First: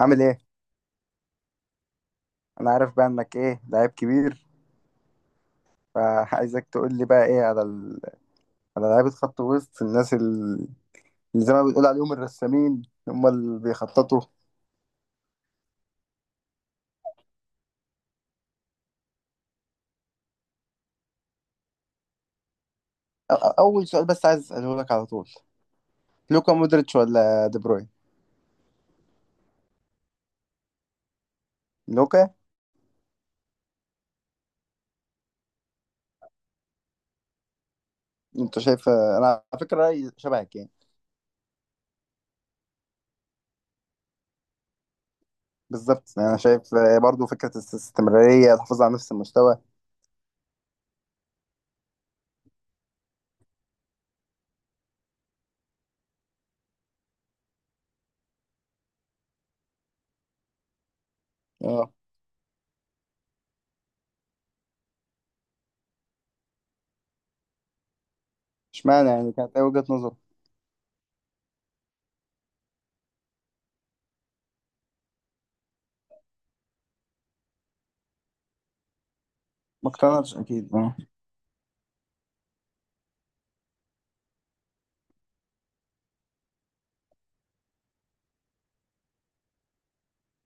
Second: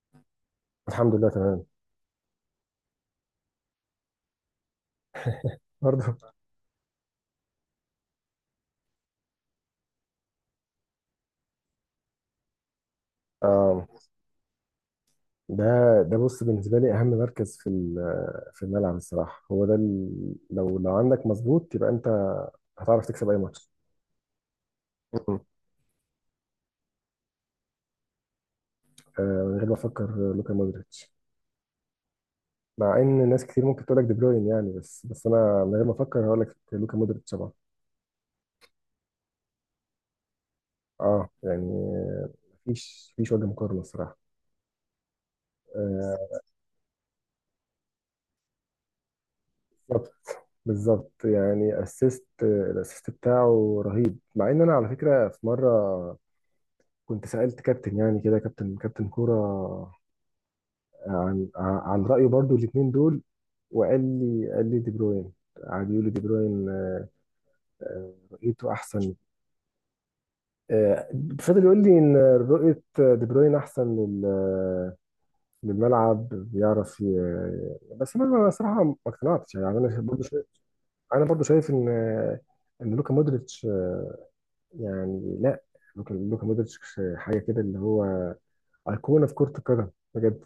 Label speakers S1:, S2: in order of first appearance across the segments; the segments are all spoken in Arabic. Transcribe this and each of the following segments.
S1: عامل ايه؟
S2: الحمد لله، تمام.
S1: انا عارف بقى انك ايه لعيب كبير،
S2: برضه.
S1: فعايزك تقول لي بقى ايه على على لعيبه خط وسط الناس اللي زي ما بتقول عليهم الرسامين، هم اللي
S2: آه،
S1: بيخططوا.
S2: ده بص، بالنسبه لي اهم مركز في الملعب الصراحه، هو ده لو عندك مظبوط يبقى انت هتعرف تكسب اي ماتش.
S1: اول سؤال بس عايز اساله لك على طول:
S2: مم.
S1: لوكا مودريتش ولا دي بروين؟
S2: من غير ما افكر، لوكا مودريتش.
S1: لوكا.
S2: مع ان ناس كتير ممكن تقول لك دي بروين يعني، بس انا من غير ما افكر هقول لك لوكا مودريتش طبعا.
S1: انت شايف، انا على فكره رايي شبهك يعني.
S2: اه يعني. آه. مفيش وجه مقارنه الصراحه.
S1: بالظبط، يعني انا
S2: آه.
S1: شايف برضو فكره الاستمراريه، الحفاظ على نفس المستوى.
S2: بالظبط. بالظبط يعني، الاسيست بتاعه رهيب، مع ان انا على فكره في مره كنت سألت كابتن، يعني كده، كابتن كورة. آه، عن آه،
S1: اه،
S2: عن رأيه برضو الاتنين دول، وقال لي قال لي دي بروين، قعد يقول لي دي بروين، رؤيته
S1: اشمعنى
S2: احسن.
S1: يعني؟ كانت ايه وجهه نظر؟
S2: آه، فضل يقول لي ان رؤية دي بروين احسن للملعب، بيعرف بس انا صراحة ما اقتنعتش، يعني
S1: ما
S2: انا برضو
S1: اقتنعتش
S2: شايف،
S1: اكيد، اه.
S2: ان ان لوكا مودريتش يعني لا، لوكا مودريتش حاجة كده، اللي هو أيقونة في كرة القدم بجد.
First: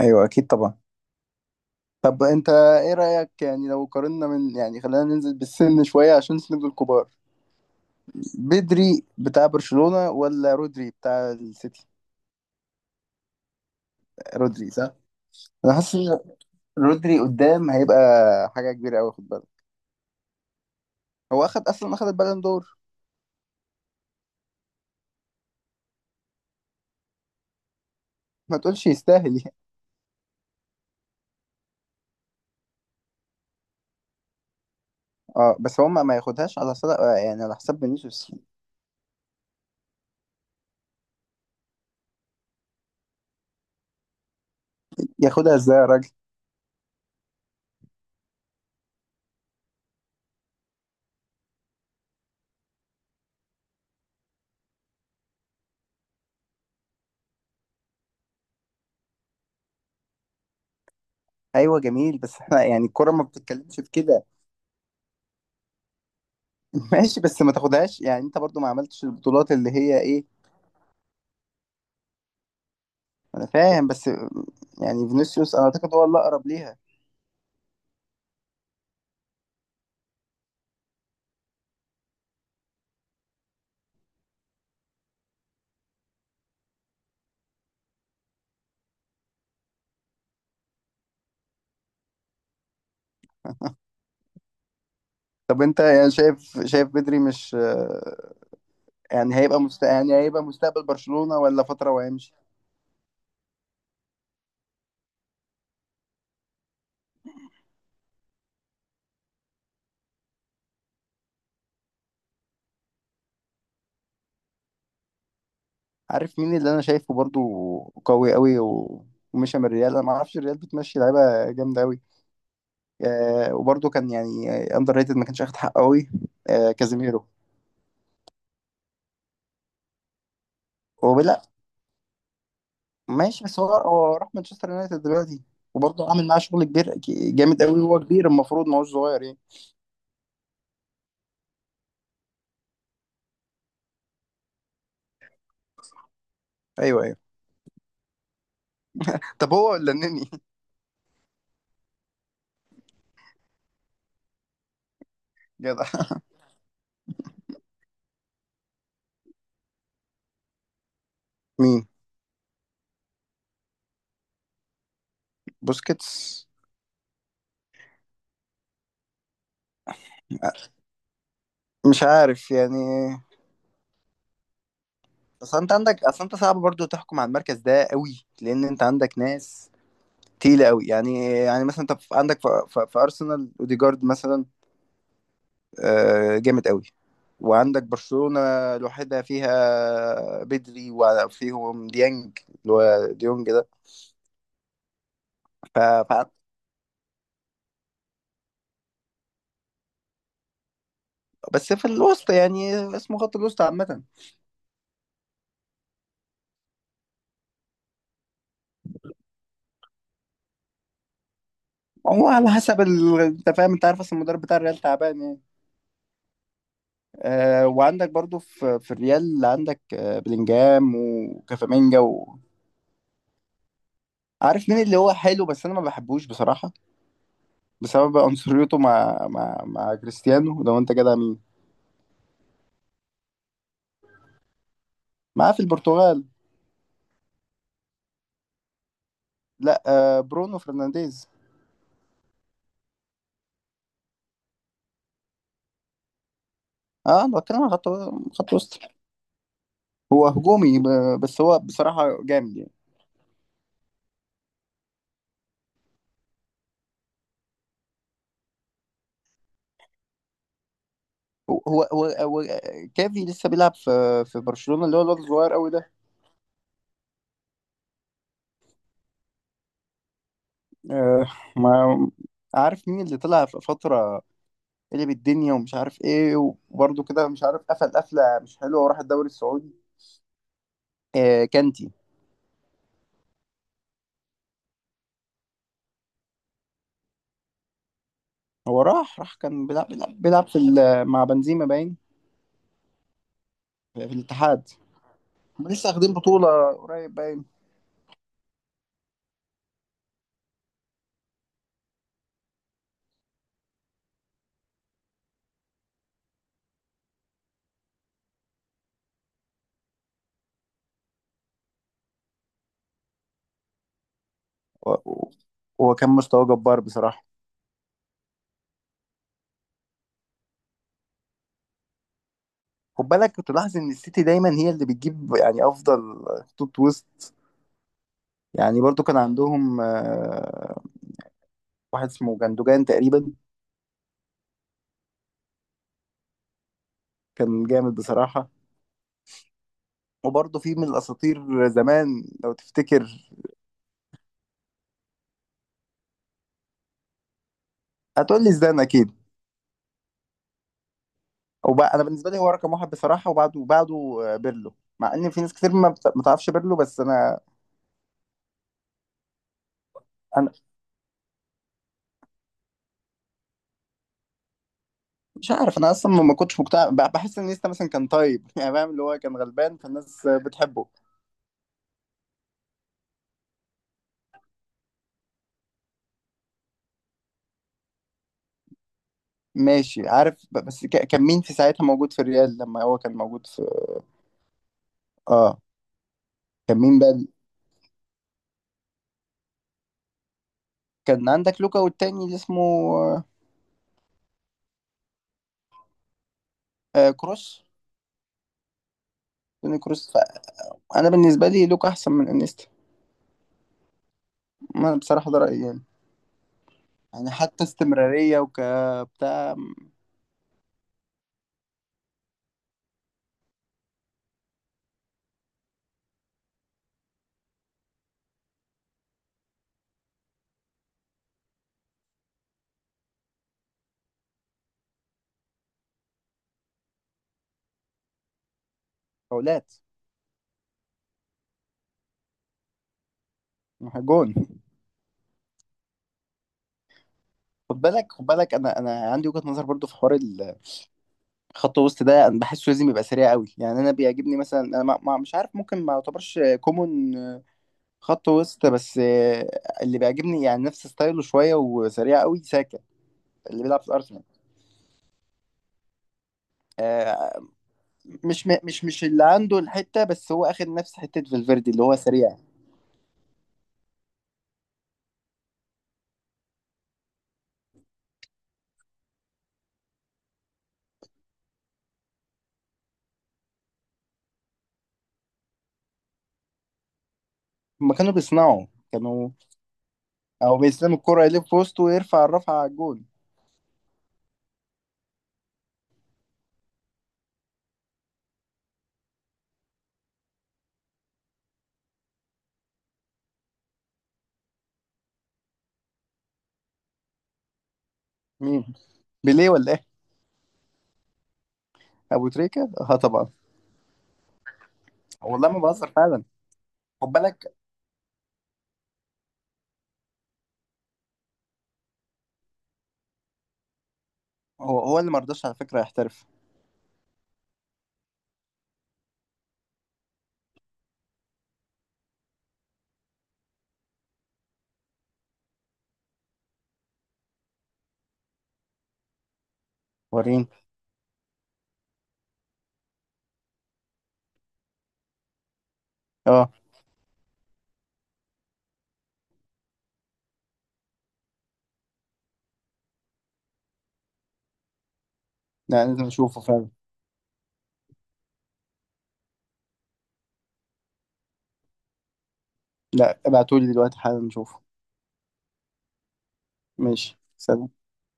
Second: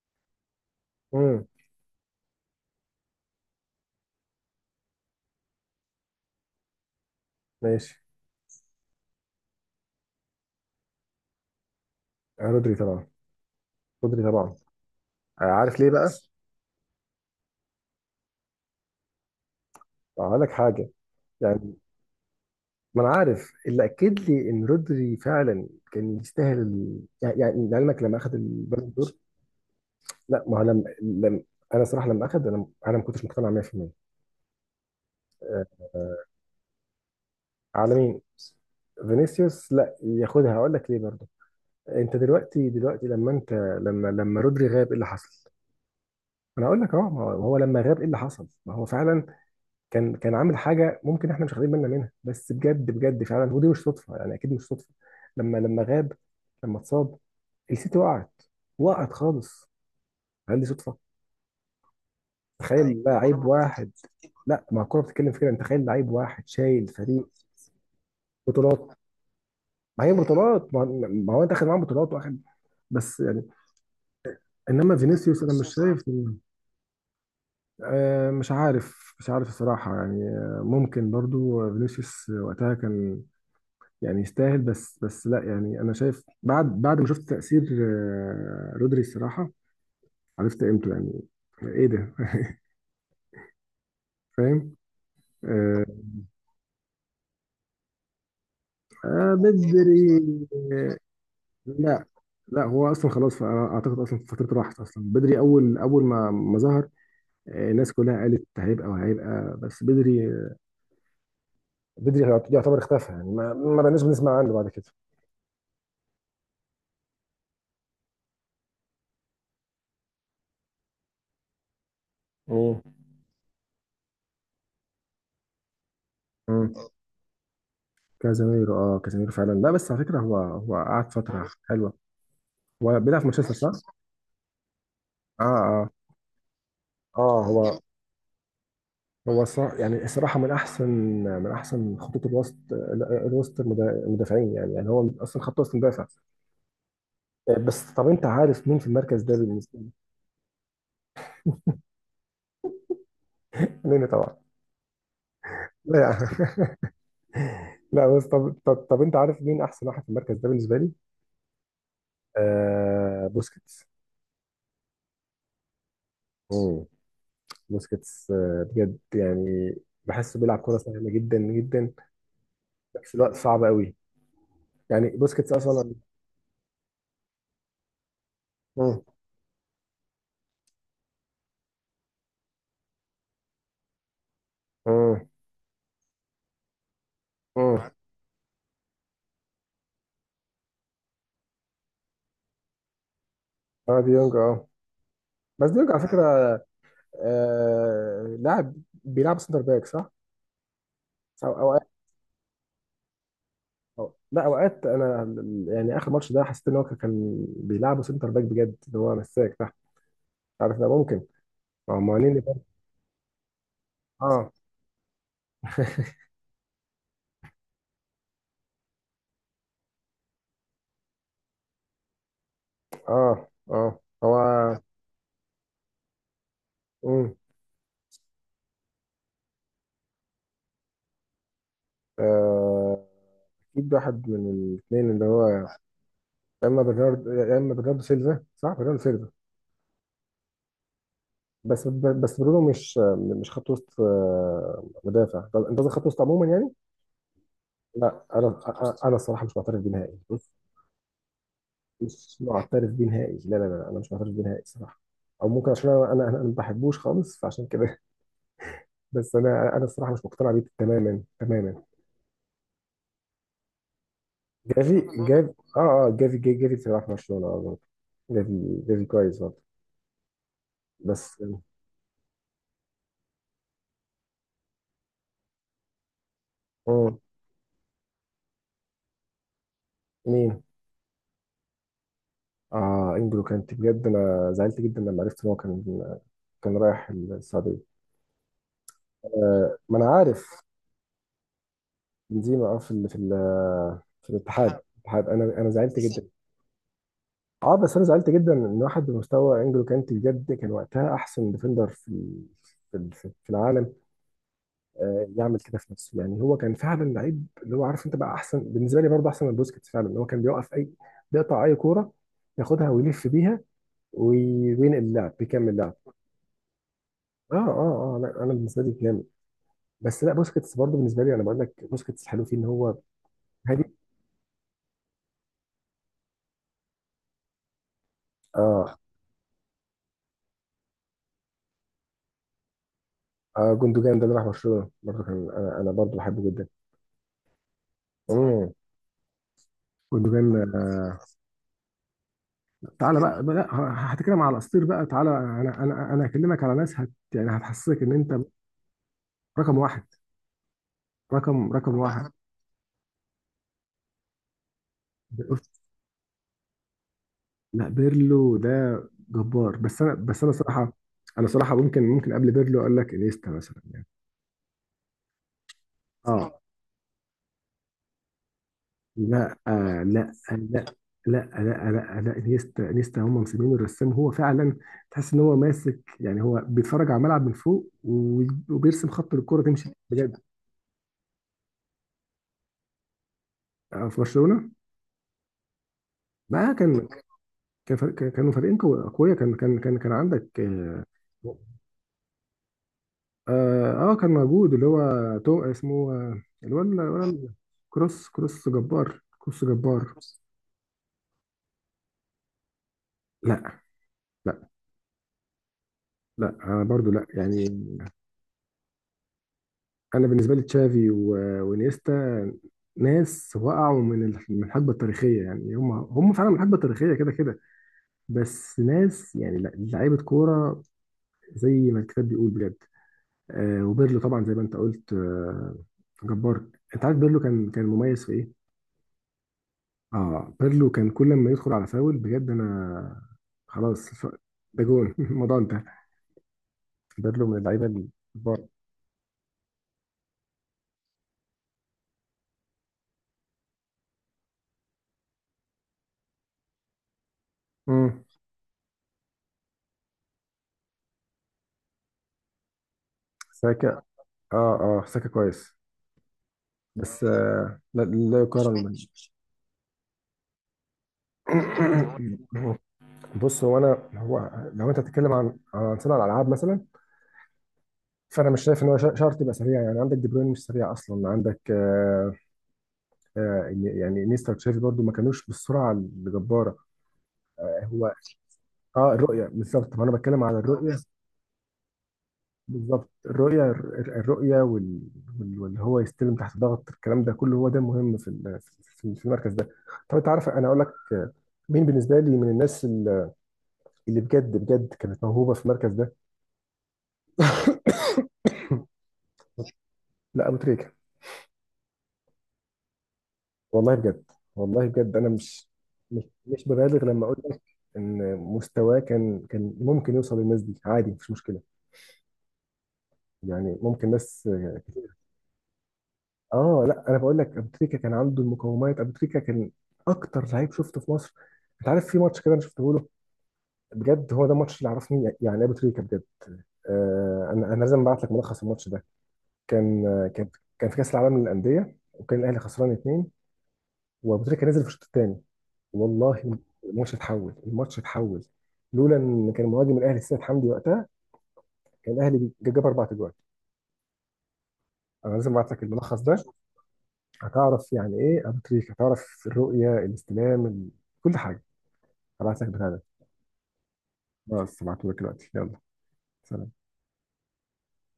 S1: ايوه اكيد طبعا.
S2: امم.
S1: طب انت ايه رأيك يعني لو قارنا من يعني؟ خلينا ننزل بالسن شوية عشان نسند الكبار.
S2: ماشي.
S1: بدري بتاع برشلونة ولا رودري بتاع السيتي؟
S2: رودري طبعا. رودري طبعا.
S1: رودري، صح. انا
S2: عارف ليه
S1: حاسس
S2: بقى؟
S1: ان رودري قدام هيبقى حاجة كبيرة قوي، خد بالك.
S2: هقول لك حاجه،
S1: هو اخد
S2: يعني
S1: اصلا اخد البالون دور.
S2: ما انا عارف اللي اكد لي ان رودري فعلا كان يستاهل ال... يعني يعني لعلمك، لما اخذ
S1: ما تقولش
S2: البالون دور.
S1: يستاهل يعني.
S2: لا ما هو، لما انا صراحه لما اخذ، انا ما كنتش مقتنع 100%.
S1: اه،
S2: آه،
S1: بس هو ما
S2: آه،
S1: ما ياخدهاش على صدق يعني، على حساب
S2: على مين؟
S1: فينيسيوس.
S2: فينيسيوس لا ياخدها، هقول لك ليه برضه. انت دلوقتي، لما انت، لما رودري غاب ايه اللي حصل؟
S1: ياخدها ازاي يا راجل؟
S2: انا هقول لك، اه ما هو، لما غاب ايه اللي حصل؟ ما هو فعلا كان عامل حاجه ممكن احنا مش واخدين بالنا منها، بس بجد بجد فعلا، ودي مش صدفه، يعني اكيد مش صدفه. لما غاب، لما اتصاب، السيتي وقعت، وقعت خالص. هل دي صدفه؟
S1: ايوه جميل، بس احنا
S2: تخيل،
S1: يعني الكرة
S2: الكورة
S1: ما
S2: لعيب ما بتتكلمش
S1: بتتكلمش
S2: واحد
S1: في
S2: في
S1: كده.
S2: كده، لا ما الكوره بتتكلم في كده، انت تخيل لعيب واحد شايل
S1: ماشي،
S2: فريق.
S1: بس ما تاخدهاش يعني، انت برضو ما
S2: بطولات.
S1: عملتش البطولات اللي هي
S2: ما هي
S1: ايه.
S2: بطولات، ما هو انت اخد معاهم بطولات واخد. بس يعني.
S1: انا فاهم، بس
S2: انما
S1: يعني
S2: فينيسيوس، انا
S1: فينيسيوس انا
S2: مش
S1: اعتقد
S2: فينيسيوس
S1: هو اللي
S2: عامل شايف.
S1: اقرب ليها.
S2: آه، مش عارف الصراحه يعني. ممكن برضو فينيسيوس وقتها كان يعني يستاهل، بس لا يعني، انا شايف بعد ما شفت تأثير رودري الصراحة، عرفت قيمته يعني. ايه ده. فاهم.
S1: طب انت
S2: آه.
S1: يعني شايف بدري مش... يعني هيبقى يعني
S2: بدري.
S1: هيبقى مستقبل
S2: آه،
S1: برشلونة ولا فترة
S2: لا.
S1: وهيمشي؟
S2: لا، هو اصلا خلاص، فأنا اعتقد اصلا فترته راحت، اصلا بدري اول ما ظهر، الناس كلها قالت هيبقى وهيبقى، بس بدري، بدري يعتبر اختفى، يعني ما بقناش بنسمع عنه بعد كده.
S1: عارف مين اللي انا شايفه برضو قوي قوي ومشى من الريال؟ انا ما اعرفش الريال بتمشي لعيبه جامده قوي.
S2: مم.
S1: آه، وبرضو كان يعني اندر ريتد، ما كانش اخد حقه قوي. آه،
S2: مم.
S1: كازيميرو.
S2: كازاميرو، اه كازاميرو فعلا، لا بس على فكره، هو قعد
S1: هو، لا.
S2: فتره حلوه. هو بيلعب في
S1: ماشي،
S2: مانشستر
S1: بس هو
S2: صح؟
S1: هو راح مانشستر يونايتد دلوقتي،
S2: اه اه.
S1: وبرضه عامل معاه شغل كبير،
S2: اه
S1: جامد
S2: هو،
S1: قوي، وهو كبير، المفروض ما هوش صغير يعني.
S2: هو الصراحة، من أحسن، خطوط الوسط، الوسط المدافعين، يعني هو أصلا خط وسط مدافع.
S1: ايوه، ايوه.
S2: بس طب، أنت عارف مين في المركز ده
S1: طب هو
S2: بالنسبة لي؟
S1: ولا النني؟
S2: نني طبعا.
S1: جدع
S2: لا يعني. لا بس طب، أنت عارف مين أحسن واحد في المركز ده بالنسبة لي؟
S1: مين؟
S2: بوسكيتس.
S1: بوسكيتس.
S2: مم. بوسكيتس، آه بجد يعني، بحسه
S1: آه،
S2: بيلعب كرة سهلة جدا جدا،
S1: مش عارف يعني.
S2: بس الوقت صعب قوي. يعني بوسكيتس
S1: اصل انت
S2: أصلا.
S1: عندك، اصل انت صعب برضو تحكم على المركز ده قوي، لان انت
S2: مم.
S1: عندك ناس تقيلة قوي، يعني مثلا انت عندك في ارسنال اوديجارد مثلا،
S2: مم.
S1: آه، جامد قوي. وعندك
S2: مم.
S1: برشلونة لوحدها، فيها بدري، وفيهم ديانج اللي هو ديونج ده.
S2: اه ديونج اه، بس
S1: ف...
S2: ديونج على فكرة،
S1: ف...
S2: آه لاعب بيلعب سنتر باك صح؟ صح، أو
S1: بس في
S2: اوقات.
S1: الوسط يعني، اسمه خط الوسط عامة.
S2: أو لا، اوقات انا اخر ماتش ده حسيت ان هو كان بيلعبه سنتر باك بجد، اللي هو مساك تحت. عارف ده ممكن. اه،
S1: هو
S2: مهنيني
S1: على
S2: برضه.
S1: حسب انت فاهم، انت عارف، اصل المدرب
S2: اه.
S1: بتاع الريال تعبان يعني. آه، وعندك برضو في الريال، اللي عندك بلينجهام وكافامينجا و...
S2: اه، اه هو.
S1: عارف مين اللي هو حلو بس انا ما بحبوش بصراحة،
S2: امم.
S1: بسبب عنصريته مع كريستيانو؟ لو انت جدع، مين
S2: آه، اكيد واحد من الاثنين، اللي هو
S1: معاه في
S2: يا
S1: البرتغال؟
S2: اما برنارد، يا اما برناردو سيلفا. صح، برناردو سيلفا.
S1: لا، آه، برونو فرنانديز.
S2: بس برونو مش خط وسط، مدافع. طب انت قصدك خط وسط عموما يعني.
S1: اه، انا بتكلم عن خط
S2: لا
S1: خط
S2: انا،
S1: وسط.
S2: انا أنا الصراحه مش معترف بيه نهائي،
S1: هو هجومي، بس هو بصراحة
S2: مش
S1: جامد يعني.
S2: معترف بيه نهائي. لا لا لا، انا مش معترف بيه نهائي الصراحه، او ممكن عشان انا ما بحبوش خالص، فعشان كده. بس انا الصراحه مش مقتنع بيه تماما
S1: هو
S2: تماما.
S1: هو هو هو كافي لسه بيلعب في برشلونة، اللي
S2: جافي.
S1: هو الواد الصغير
S2: جافي
S1: قوي
S2: اه.
S1: ده.
S2: اه جافي، جافي بصراحه في برشلونه، اه برضه. جافي، جافي كويس برضه.
S1: آه،
S2: بس.
S1: ما عارف مين اللي طلع في فترة قلب الدنيا ومش عارف ايه، وبرده
S2: اه.
S1: كده مش عارف، قفل قفله مش حلوه، وراح الدوري السعودي.
S2: مين.
S1: آه، كانتي.
S2: اه، انجلو كانت، بجد انا زعلت جدا لما عرفت ان هو كان، كان رايح السعوديه.
S1: هو راح كان
S2: آه، ما انا عارف.
S1: بيلعب مع بنزيما باين،
S2: بنزيما، اه، في ال- في ال- آه،
S1: في
S2: في
S1: الاتحاد.
S2: الاتحاد
S1: هم
S2: انا
S1: لسه
S2: زعلت
S1: واخدين
S2: جدا.
S1: بطوله قريب باين.
S2: اه، بس انا زعلت جدا ان واحد بمستوى انجلو كانتي، بجد كان وقتها احسن ديفندر في، في العالم، يعمل كده في نفسه يعني. هو كان فعلا لعيب اللي هو عارف انت، بقى احسن بالنسبه لي برضه، احسن من بوسكيتس فعلا، اللي هو كان بيوقف اي، بيقطع اي كوره، ياخدها ويلف بيها،
S1: و-
S2: وينقل
S1: و-
S2: اللعب، بيكمل اللعب.
S1: هو كان مستواه جبار بصراحه.
S2: اه اه اه، لا انا بالنسبه لي جامد، بس لا، بوسكيتس برضه بالنسبه لي، انا بقول لك بوسكيتس حلو فيه ان هو
S1: خد بالك، كنت لاحظ
S2: هادي.
S1: ان السيتي دايما هي اللي بتجيب يعني افضل خطوط وسط. يعني
S2: اه،
S1: برضو كان عندهم واحد اسمه جندوجان تقريبا،
S2: اه جوندوجان ده اللي راح برشلونه برضه، كان انا برضه بحبه جدا.
S1: كان جامد بصراحه.
S2: امم. جوندوجان.
S1: وبرضه في من الاساطير زمان لو تفتكر.
S2: تعالى بقى لا، هتكلم على الاساطير بقى، تعالى، انا هكلمك على ناس هت، يعني هتحسسك ان انت
S1: هتقول لي زدان اكيد؟
S2: رقم واحد، رقم
S1: وبقى انا بالنسبه
S2: واحد.
S1: لي هو رقم واحد بصراحه، وبعده بيرلو، مع ان في ناس كتير ما تعرفش بيرلو، بس انا
S2: لا، بيرلو ده جبار، بس
S1: انا
S2: انا صراحه، انا صراحه ممكن قبل بيرلو اقول لك انيستا مثلا يعني.
S1: مش عارف، انا اصلا ما
S2: اه
S1: كنتش مقتنع، بحس ان نيستا مثلا كان طيب. يعني فاهم، اللي هو كان
S2: لا،
S1: غلبان
S2: آه
S1: فالناس
S2: لا، آه، لا،
S1: بتحبه.
S2: لا لا لا لا، انيستا هم مسمينه الرسام، هو فعلا تحس ان هو ماسك، يعني هو بيتفرج على الملعب من فوق وبيرسم، خط الكرة تمشي
S1: ماشي،
S2: بجد.
S1: عارف، بس كان مين في ساعتها موجود في الريال لما هو كان موجود في...؟
S2: في برشلونة.
S1: اه،
S2: ما
S1: كان مين
S2: كان
S1: بقى؟
S2: كانوا فريقين اقوياء، كان كان كان كان عندك، اه،
S1: كان عندك لوكا والتاني اللي اسمه...
S2: كان موجود اللي هو تو اسمه، اللي هو
S1: آه،
S2: اللي هو
S1: كروس.
S2: كروس. كروس جبار، كروس
S1: توني كروس.
S2: جبار.
S1: فانا بالنسبه لي لوكا احسن من انيستا.
S2: لا لا
S1: انا بصراحه ده رايي يعني،
S2: لا، انا برضو لا
S1: يعني
S2: يعني،
S1: حتى استمراريه وكبتاع.
S2: انا بالنسبه لي تشافي وانيستا، ناس وقعوا من الحقبه التاريخيه يعني، هم فعلا من الحقبه التاريخيه كده كده. بس ناس يعني لا، لعيبه كوره زي ما الكتاب بيقول بجد. آه، وبيرلو طبعا زي ما انت قلت، آه، جبار. انت عارف بيرلو كان مميز في ايه؟
S1: فاولات.
S2: اه، بيرلو كان كل ما يدخل على فاول بجد انا خلاص،
S1: جون.
S2: ده جون. الموضوع انتهى، بيرلو من
S1: خد
S2: اللعيبه
S1: بالك،
S2: الكبار.
S1: انا عندي وجهة نظر برضو في حوار خط وسط ده. انا بحسه لازم يبقى سريع قوي، يعني انا بيعجبني مثلا، انا مش عارف، ممكن ما يعتبرش كومون
S2: امم.
S1: خط وسط، بس اللي بيعجبني يعني نفس ستايله شوية وسريع قوي، ساكا اللي بيلعب في
S2: ساكا.
S1: ارسنال.
S2: اه اه، ساكا كويس، بس
S1: آه،
S2: آه لا، لا
S1: مش
S2: يقارن
S1: مش مش اللي عنده الحتة بس، هو اخد نفس حتة، فالفيردي اللي هو سريع.
S2: بص، هو لو انت بتتكلم عن صناعه الالعاب مثلا، فانا مش شايف ان هو شرط يبقى سريع يعني، عندك دي بروين مش سريع اصلا. عندك آه، آه يعني نيستا وتشافي برضو ما كانوش بالسرعه الجباره.
S1: هما
S2: هو
S1: كانوا بيصنعوا،
S2: اه،
S1: كانوا...
S2: الرؤيه بالظبط، ما انا بتكلم على
S1: او بيستلم
S2: الرؤيه
S1: الكرة، يلف في وسطه، ويرفع الرفعة على الجول.
S2: بالظبط، الرؤية، الرؤية وال... واللي هو يستلم تحت ضغط، الكلام ده كله هو ده مهم في المركز ده. طب انت عارف انا اقول لك مين بالنسبة لي من الناس اللي بجد بجد كانت موهوبة في المركز ده؟
S1: مين؟ بيليه ولا ايه؟
S2: لا، ابو تريكة.
S1: ابو تريكة، اه طبعا.
S2: والله بجد. والله بجد انا
S1: والله ما
S2: مش،
S1: بهزر فعلا.
S2: مش ببالغ
S1: خد
S2: لما اقول
S1: بالك،
S2: لك ان مستواه كان ممكن يوصل للناس دي عادي، مفيش مشكلة، يعني ممكن ناس.
S1: هو اللي مرضاش على فكرة يحترف.
S2: اه لا، انا بقول لك ابو تريكه كان عنده المقومات، ابو تريكه كان اكتر لعيب شفته في مصر. انت عارف في ماتش كده انا شفته له، بجد هو ده الماتش اللي عرفني يعني ابو تريكه بجد. آه، انا لازم ابعت لك ملخص الماتش ده. كان،
S1: وريني.
S2: كان في كاس العالم للانديه، وكان الاهلي خسران اتنين، وابو تريكه نزل في الشوط الثاني.
S1: اه
S2: والله، الماتش اتحول، الماتش اتحول. لولا ان كان مهاجم الاهلي السيد حمدي وقتها، كان الاهلي جاب اربع اجوال. انا لازم ابعت لك
S1: لا، لازم
S2: الملخص ده،
S1: اشوفه فعلا.
S2: هتعرف يعني ايه ابو تريكه، هتعرف الرؤيه، الاستلام، كل حاجه. هبعت لك بتاع ده.
S1: لا، ابعتولي دلوقتي حالا نشوفه.
S2: خلاص، هبعته لك دلوقتي، يلا. سلام.
S1: ماشي، سلام.